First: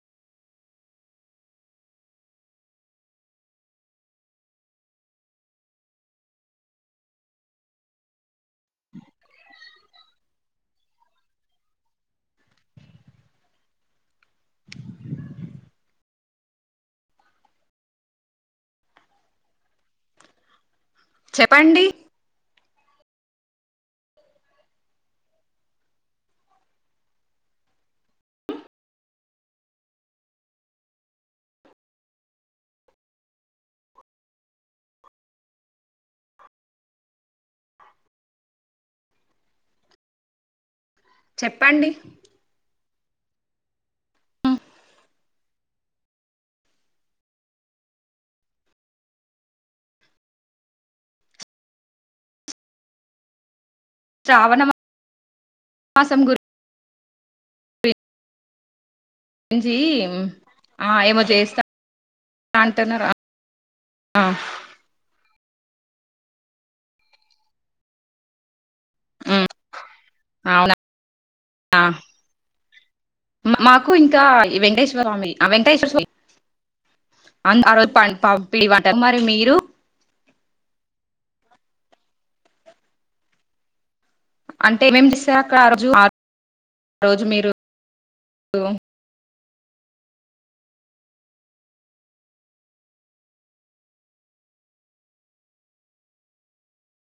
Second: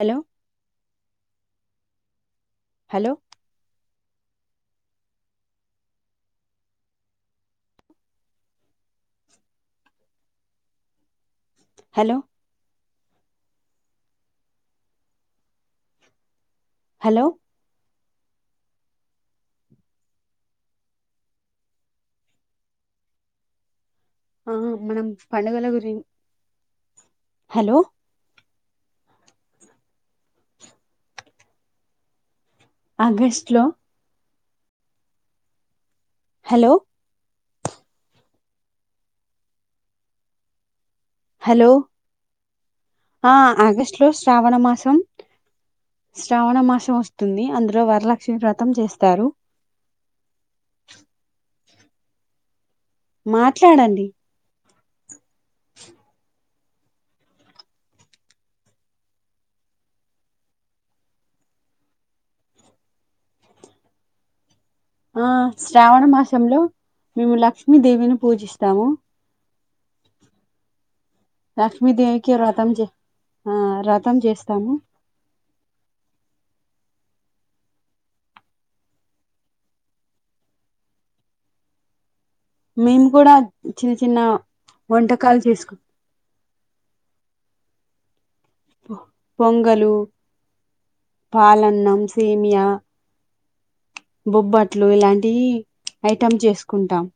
Hello hello hello hello చెప్పండి ఆ మనం పండగల గురి హలో ఆగస్ట్ లో హలో హలో చెప్పండి ఆ ఆగస్టు లో శ్రావణ మాసం శ్రావణ మాసం వస్తుంది అందులో వరలక్ష్మి వ్రతం చేస్తారు మాట్ శ్రావణ మాసం గురు వి రించి ఆ ఏమో చేస్తా కంటునరా ఆ ఆ శ్రావణ మాసంలో మేము లక్ష్మీదేవిని పూజిస్తాము అవునా లక్ష్మీదేవికి వ్రతం చే ఆ మాకు వ్రతం ఇంకా ఈ చేస్తాము వెంకటేశ్వర స్వామి ఆ వెంకటేశ్వర స్వామి అఅంద్ ఆ రోజు పన్ పి పిండి వంటలు మరి మీరు మేము కూడా చిన్న చిన్న అంటే మేం చేస్తారు వంటకాలు అక్కడ ఆ చేసుకుం రోజు ఆ రోజు మీరు పొంగలు పాలన్నం సేమియా బొబ్బట్లు ఇలాంటి ఐటెమ్ చేసుకుంటాం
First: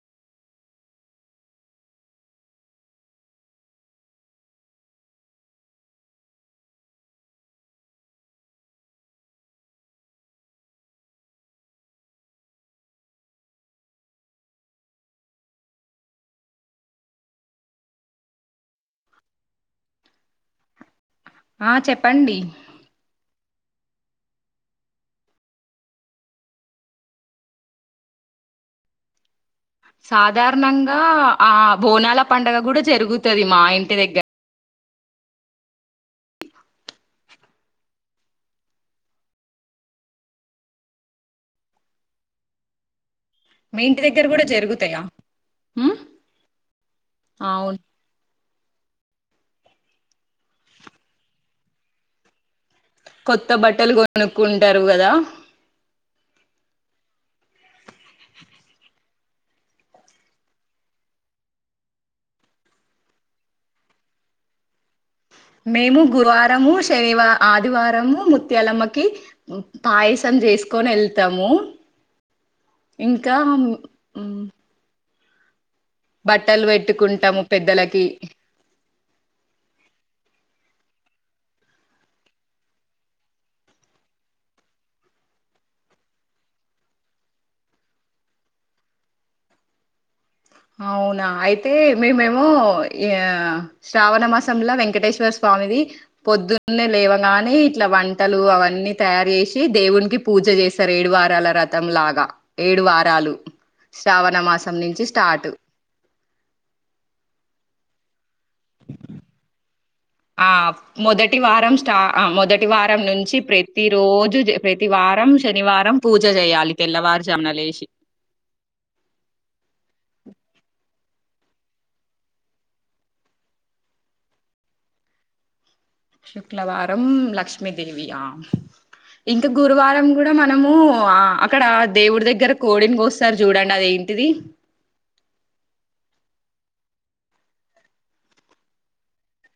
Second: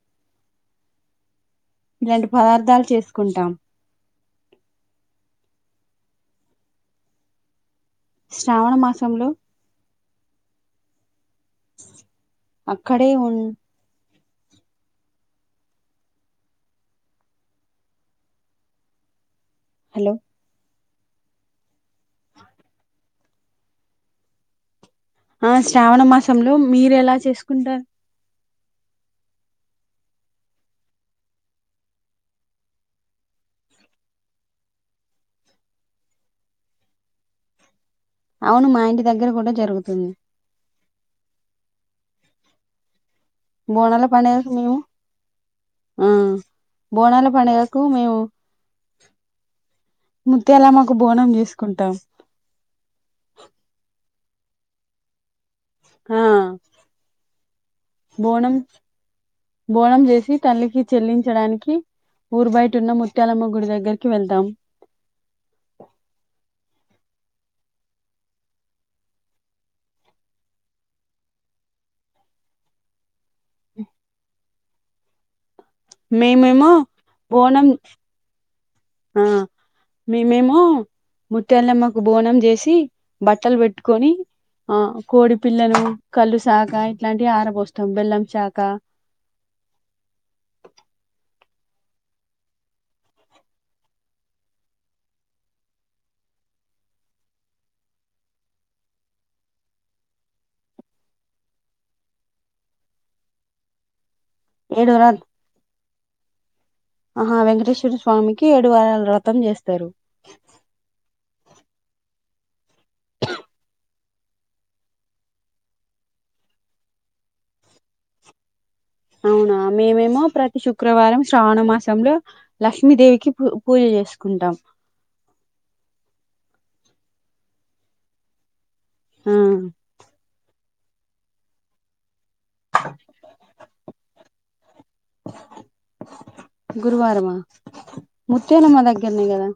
ఇలాంటి పదార్థాలు చేసుకుంటాం శ్రావణ మాసంలో అక్కడే ఉం హలో ఆ చెప్పండి ఆ శ్రావణ మాసంలో మీరు ఎలా చేసుకుంటారు సాధారణంగా ఆ బోనాల పండగ కూడా జరుగుతుది మా ఇంటి దగ్గర అవును మా ఇంటి దగ్గర కూడా జరుగుతుంది మీ ఇంటి బోనాల దగ్గర పండుగ కూడా కి మేము జరుగుతాయా ఉమ్ హ్మ్ బోనాల అవును పండుగకు మేము ముత్యాలమ్మకు బోనం చేసుకుంటాం కొత్త బట్టలు కొనుక్కుంటారు కదా ఆ బోనం బోనం చేసి తల్లికి చెల్లించడానికి ఊరు బయట ఉన్న ముత్యాలమ్మ గుడి దగ్గరికి వెళ్తాం మేము గురువారము శనివ ఆదివారము ముత్యాలమ్మకి పాయసం చేసుకొని వెళ్తాము [inaudible] ఇంకా బట్టలు మేమేమో పెట్టుకుంటాము బోనం పెద్దలకి ఆ మ మేమో ముత్యాలమ్మ కు బోనం చేసి బట్టలు పెట్టుకొని ఆ కోడి పిల్లను కళ్ళు శాక ఇట్లాంటివి ఆరబోస్తాం బెల్లం శాక [inaudible] అవునా అయితే మేమేమో ఈ శ్రావణ మాసంలో వెంకటేశ్వర స్వామి స్వామిది పొద్దున్నే లేవగానే ఇట్లా వంటలు అవన్నీ తయారు చేసి దేవునికి పూజ చేస్తరు ఏడు వారాల వ్రతం లాగా ఏడు వారాలు శ్రావణ మాసం ఏడు నుంచి ర స్టార్ట్ ఆహా వెంకటేశ్వర స్వామి ఆ మొదటి వారం స్టా ఆ మొదటి వారం నుంచి ప్రతి రోజు ప్రతి వారం శనివారం పూజ చేయాలి తెల్లవారు తెల్లవారుజామున లేసి అవునా మేమేమో ప్రతి శుక్ శుక్రవారం శ్రావణ మాసంలో లక్ష్మీదేవికి పూ పూజ చేసుకుంటాం [inaudible] శుక్రవారం లక్ష్మీదేవియా ఆ ఇంకా గురువారం కూడా మనము అక్కడ దేవుడి దగ్గర కోడిని కోస్తారు చూడండి అది ఏంటిది గురువారమా ముత్యాలమ్మా దగ్గరనే కదా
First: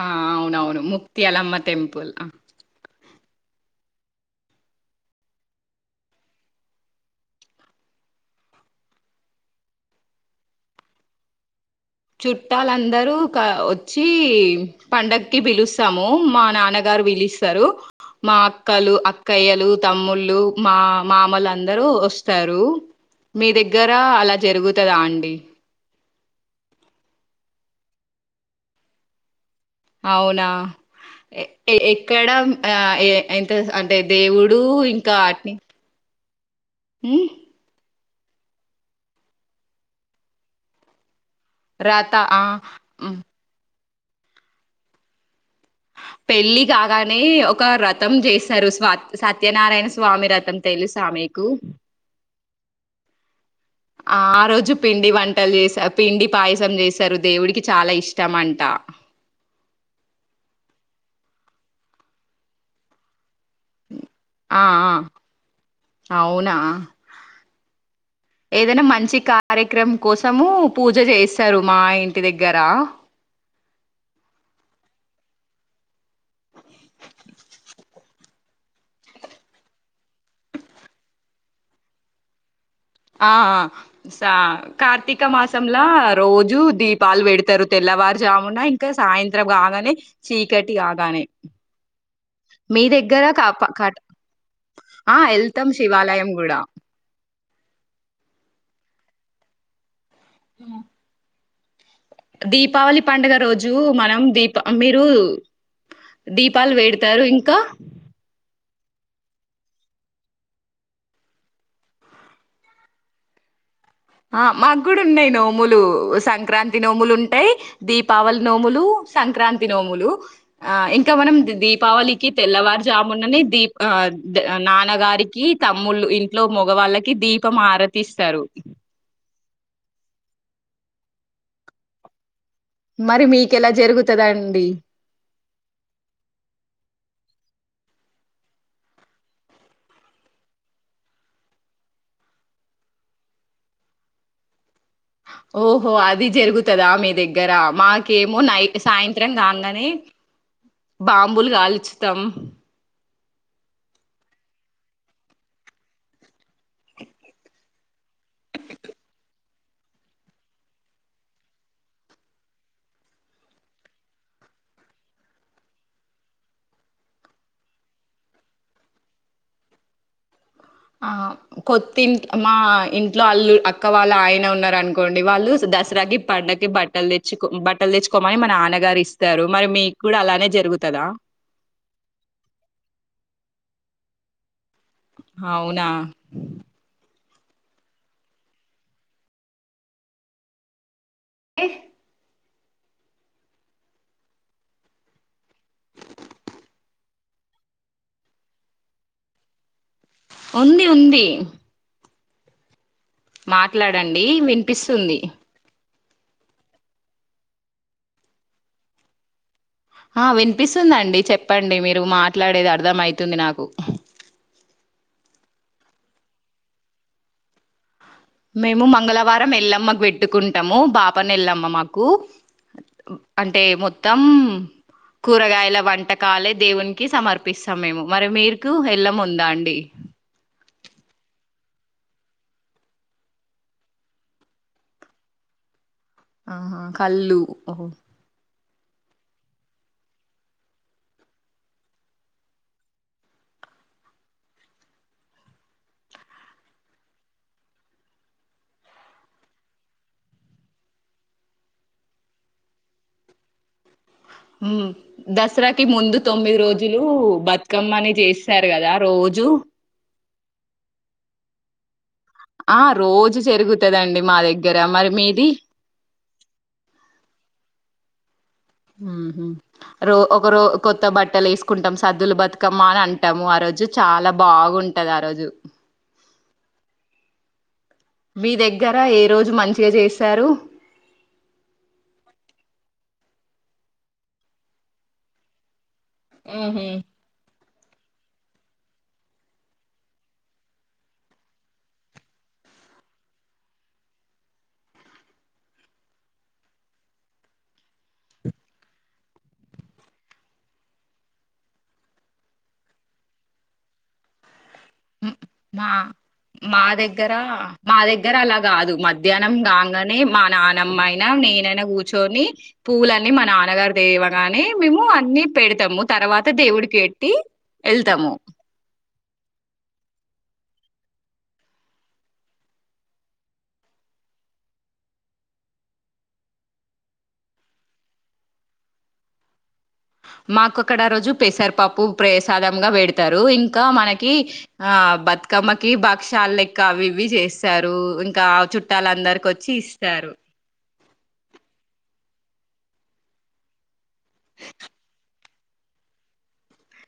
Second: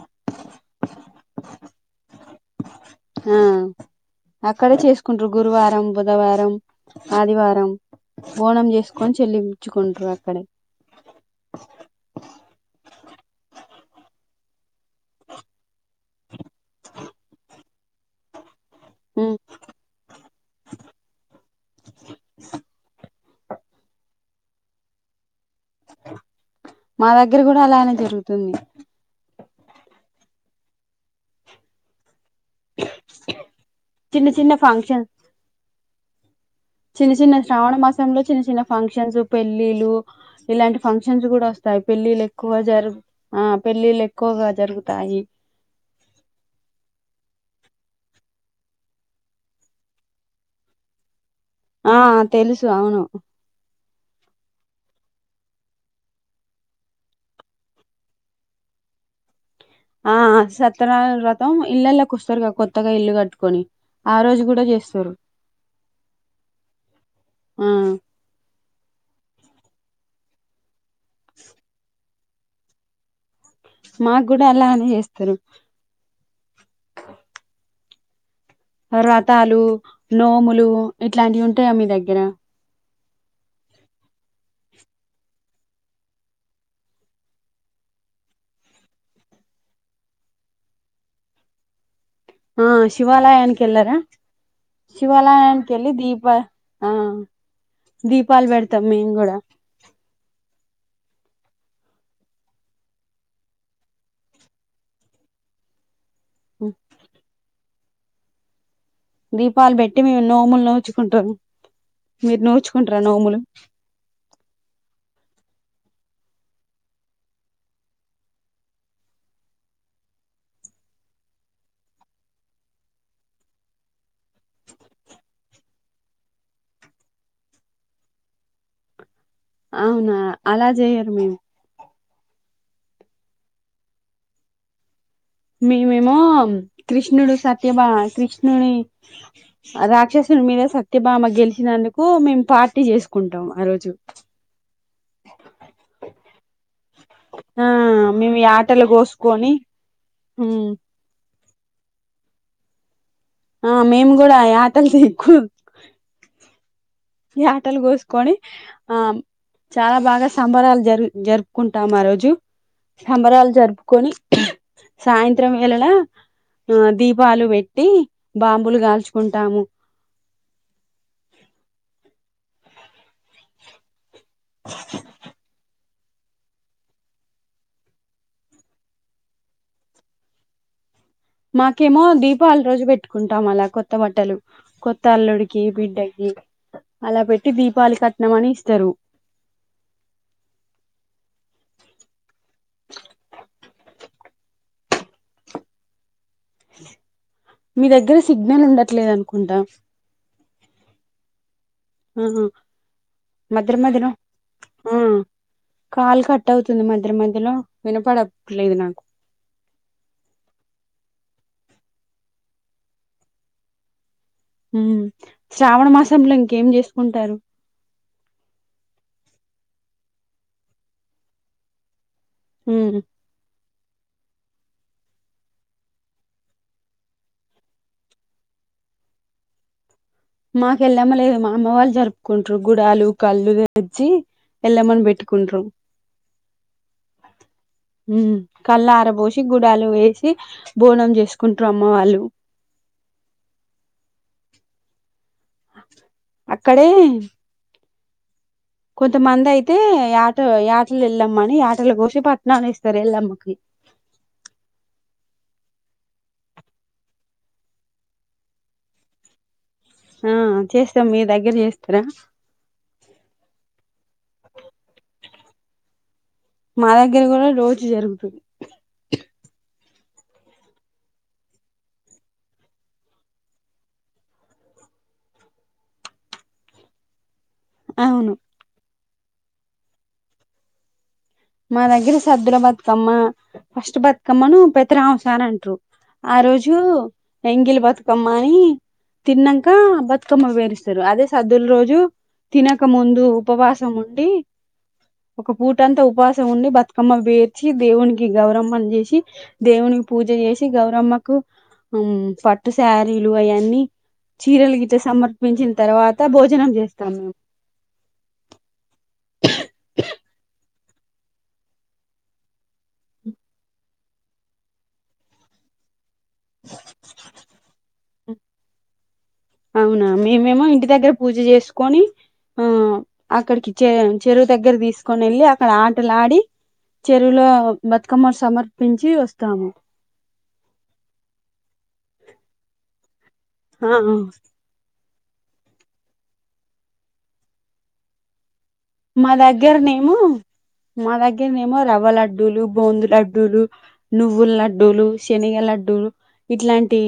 ఆ అవునవును ముత్యాలమ్మ టెంపుల్ ఆ అక్కడే చేసుకుంట్రు గురువారం బుధవారం ఆదివారం బోనం చేసుకొని చెల్లి ఉచ్చుకుంటారు అక్కడే చుట్టాలందరూ క వ చ్చి పండగకి పిలుస్తాము మా నాన్నగారు పిలుస్తారు మా అక్కలు ఉమ్ అక్కయ్యలు తమ్ముళ్ళు మా మామలు అందరూ వస్తారు మీ దగ్గర అలా జరుగుతదా అండి మా దగ్గర కూడా అలానే జరుగుతుంది అవునా ఎ ఏ ఎక్కడ ఆ ఏ ఎంత అంటే చిన్న చిన్న దేవుడు ఫంక్షన్ ఇంకా ఆటిని చిన్న చిన్న శ్రావణ మాసంలో, చిన్న చిన్న ఫంక్షన్స్, పెళ్ళిలు, ఇలాంటి ఫంక్ష న్స్ కూడా వస్తాయి. రథ పెళ్ళిల్ ఆ ఎక్కువ జరుగు, ఉమ్, ఆ. పెళ్ళిళ్ ఎక్కువగా జరుగుతాయి. పెళ్ళి కాగానే ఒక రథం చేస్తారు. స్వా సత్యనారాయణ స్వామి రథం. తెలుసా మీ కు. ఆ తెలుసు అవును ఆ రోజు పిండి వంటలు చేస, పిండి పాయసం చేస్తారు. దేవుడికి చాలా ఇష్టం అంట. ఆ సత్యనారాయణ వ్రతం ఇళ్లల్లోకి వస్తారుగా కొత్తగా ఇల్లు కట్టు కొని, ఆ రోజు కూడ చేస్తారు. అవునా ఆ ఏదైనా మంచి కార్యక్రమం కోసము పూజ చేస్తారు. మా ఇన్ టి దగ్గర. మాక్కూడ అలానే చేస్తారు. వ్రతాలు, నోములు, ఇట్లాంటివి ఉంటాయా మీ దగ్గర? ఆ సా కార్తీక మాసంలా, రోజు దీపాలు పెడతారు. తెల్ల తెలవారు జామున, ఇంకా సాయంత్రం కాగానే, చీకటి కాగానే. ఆ మీ దగ్గర శివాలయానికి కాప ఎల్లరా? కట్ ఆ వెళ్తాం శివాలయానికెళ్లి దీప, శివాలయం కూడా ఆ. దీపాలు పెడతాం మేం కూడ ఆ దీపావళి పండుగ రోజు, మనం దీప, మీరు, దీపాలు పెడతారు ఇంకా దీపాలు పెట్టి మేమ్ నోముల్ నోచుకుంటాం. మీరు నోచుకుంటార నోములు? ఆ మాక్కూడ ఉన్నాయి నోములు. సంక్రాంతి నోములు ఉంటాయి, దీపావళి నోములు సంక్రాంతి నోములు, ఆ ఇంకా మనం ది దీపావళికి తెల్లవారుజామునని దీ నాన్నగారికి, తమ్ముళ్ళు ఇంట్లో మోగవాళ్ళకి దీపం ఆరతిస్తారు. అవునా అలా చెయ్యరు. మేము మరి మీకెలా జరుగుతదండి? మేమేమో కృష్ణుడు, సత్యభామ, కృష్ణుని రాక్షస మీద సత్యభామ గెలిచినందుకు మేము పార్టీ చేసుకుంటాం. ఆ రోజు. ఓహో అది జరుగు తదా మీ దగ్గర ఆ మేము మాకేమో నైట్, యాటలు సాయంత్రం కోసుకొని కాంగానే, బా బులు కాలుచుతాం ఆ మేము కూడ యాటలది ఎక్కువ ఈ యాటల్ గోస్కోని, ఆమ్ చాలా బాగా సంబరాలు జరు జరుపుకుంటాం ఆ రోజు. సంబరాలు జరుపుకొని, సాయంత్రం వేళలా ఆ దీపాలు పెట్టి బాంబులు గాల్చుకుంటాము. ఆ కొత్తింటి మా ఇన్ ట్లో అళ్ళు అక్క వాళ్ళ ఆయన ఉన్నార్ అనుకోండి, వాళ్ళు దస్ త్రా గి పండక్కి బట్టలు తెచ్చుకో, బట్టలు తెచ్చుకోమని మా నాన్నగారు ఇస్తారు. మరి మీకు కూడ అలానే జరుగుతదా? మాకేమో దీపావళి రోజు పెట్టుకుంటాం అలా కొత్త బట్టలు కొత్త అల్లుడికి, అవునా బిడ్డకి అలా పెట్ ట్టి దీపావళి కట్నం అని ఇస్తరు. ఎ మీ దగ్గర సిగ్నల్ ఉండట్లేదు అనుకుంటా! ఉంది. ఉంది. ఆ మధ్య మాట్లాడండి వినిపిస్తుంది కాలు కట్ అవుతుంది మధ్య మధ్యలో వినపడలేదు నాకు ఆ వినిపిస్తుందండి చెప్పండి మీరు మాట్లాడేది అర్థం అయితుంది నాకు హ్మ్ శ్రావణ మాసంలో ఇంకేం చేసుకుంటారు మేము మంగళవారం వెళ్ళమ్మాకు పెట్టుకుంటాము బాపని వెళ్ళమ్మ మాకు ఉమ్ అంటే మొత్తం కూరగాయల వంటకాలే దేవునికి సమర్పిస్తాం మేము మరి మీకు ఎల్లమా ఉందా అండి మాకుెళ్ళామ లేదు మా అమ్మ వాళ్ళు జరుపుకుంటారు గుడాలు కళ్ళు తెచ్చి ఎల్మమణి పెట్కుంటరూ ఆహా కళ్ళు ఓహో కళ్ళార పోసి గుడాలు వేసి బోనం చేసుకుంటారు అమ్మ వాళ్ళు అక్కడే కొంతమంది అయితే ఆట ఆటలు వెళ్ళమని ఆటలు కోసి పట్టణన్ని ఇస్తారు వెళ్ళమ్మకి దసరాకి ముందు తొమ్మిది రోజులు బతుకమ్మని చేస్తారు కదా రో జు ఆ చేస్తాం మీ దగ్గర చేస్తారా ఆ రోజు జరుగుతుదండి మా దగ్గర మరి మీది మాదగరా కూడా ఇది జరుగుతది మ్మ్ హ్మ్ రో ఒకరో కొత్త బట్టలు వేసుకుంటాం సద్దులు బతుకమ్మ అని అంటాము ఆ రోజు చాలా బాగు ఉంటది ఆ రోజు అవును మీ దగ్గర ఏ రోజు మంచిగా చేస్తారు మా దగ్గర సదుర బతుకమ్మ ఫస్ట్ బతుకమ్మను పెద్దరాంసార్ అంటారు ఆ రోజు ఉహు ఎంగిలి బతుకమ్మని తిన్నాక బతుకమ్మ వేరిస్తారు అదే సద్దుల రోజు తినక ముందు ఉపవాసం ఉండి ఒక పూటంతా ఉపవాస ఉండి బతుకమ్మ వేర్చి దేవునికి గౌరమ్మను చేసి దేవునికి పూజ చేసి గౌరమ్మకు హ్మ్ పట్టు శారీలు అవన్నీ చీరల గిట సమర్పించిన మా తర్వాత భోజనం మా చేస్తాం మేము దగ్గర మా దగ్గర అలా కాదు మధ్యాహ్నం కాగానే మా నాన్న మ్మాయిన నేనైనా కూర్చొని పూవులనీ మా నాన్నగారు దేవగాని మేము అన్ని పెడతాము తర్వాత దేవుడికి ఎట్టి వెళ్తాము అవునా మేమేమో ఇంటి దగ్గర పూజ చేసుకొని ఆ అక్కడికి చె చెరువు దగ్గర తీసుకొని వెళ్ళి అక్కడ ఆటలు ఆడి చెరువులో బతుకమ్మ సమర్పించి వస్తాము మాకొక్కడా రోజు పెసర్పాప్పు ప్రసాదంగా పేడ తారు ఇంకా ఆ, ఆ. మనకి ఆ బతుకమ్మకి భక్షలు లెక్క అవి ఇవి చేస్తారు ఇంకా ఆ చుట్ట మా దగ్గరనేమో మా దగ్గరనేమో రవ్వలడ్డు బందు లడ్లు ను్వుల లడ్డు లు లడ్డూ ఇట్లాంటి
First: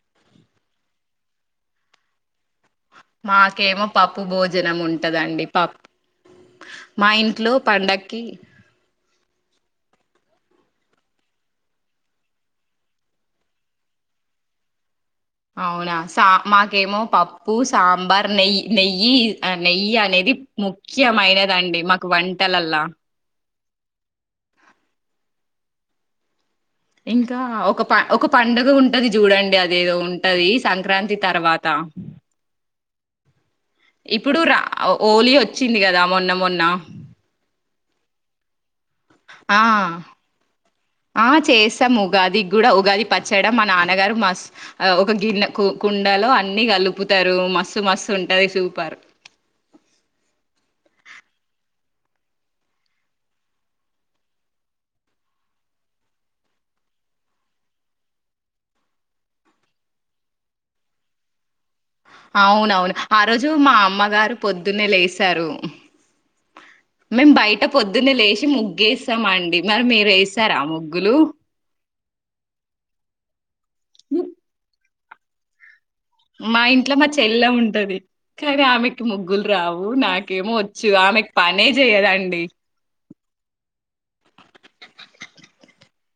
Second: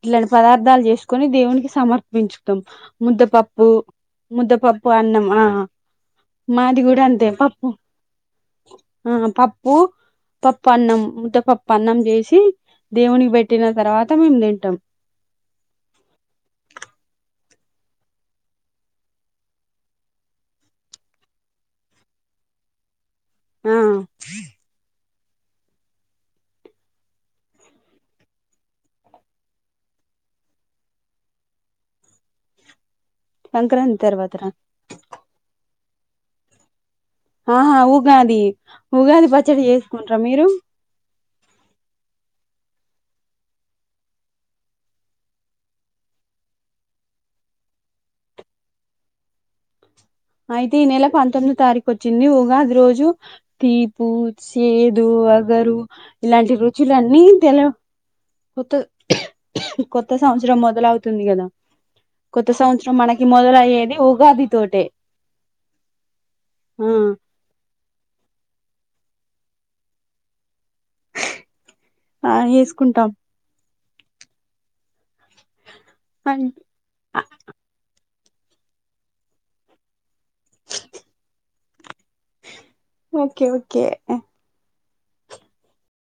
ఇట్లాంటి పదార్థాలు చేసుకోని దేవునికి సమర్పించుతాం ముద్దపప్పు మాకేమో పప్పు భోజనం ముద్దపప్పు అన్నం ఆ ఉంటదండి పప్పు మాది కూడా మా అంతే ఇంట్లో పప్పు పండక్కి ఆ పప్పు పప్పు అన్నం ముద్ద పప్పు అన్నం చేసి దేవునికి పెట్టిన తర్వాత మేము తింటాం అవునా సా మాకేమో పప్పు సాంబార్ నెయ్యి నెయ్యి నెయ్యి అనే ఇది ముఖ్యమైనదండి మాకు వంటలల్లా మ్ ఇంకా ఒక ఒక పండుగ ఉంటది చూడండి. అదేదో ఉంటది సంక్రాంతి తర్వాత సంక్రాంతి తర్వాత ఇప్పుడు రా ఓలీ వచ్చింది కదా మొన్న మొన్న ఆహా ఉగాది ఉగాది ఆ పచ్చడి చేసుకుంటార మీరు? ఆ చేస్తాం ఉగాది కూడా ఉగాది పచ్చడి. మా నాన్నగారు మా ఒక గిన్నె కు కుండ లో అన్ని కలుపుతారు మస్సు మస్తు ఉంటది సూపర్. అ అయితే ఈ నెల పంతొమిది తారీఖు వచ్చింది ఉగాది రోజు తీపు చేదు అ ఇలాంటి రుచులన్నీ తెలి కొత్త కొత్త సంవత్సరం మొదలు అవుతుంది కదా కొత్త అవునవును సంవత్సరం ఆ మనకి రోజు మా మొదలయ్యేది అమ్మగారు ఉగాది తోటే పొద్దున్నే లేసారు. ఆ మేము బయట పొద్దున్న లేసి ముగ్గేస్తాము అండి. మరి మీరు వేస్తారా ముగ్గు? ఆ వేసుకుంటాం హ [inaudible] హ హా మా ఇంట్లో మా చెల్ల ఉంటది. కానీ ఆమెకి ముగ్గులు రావు. నాకేమో వచ్చు ఆమెకి పనే చేయదండి ఓకే. ఓకే.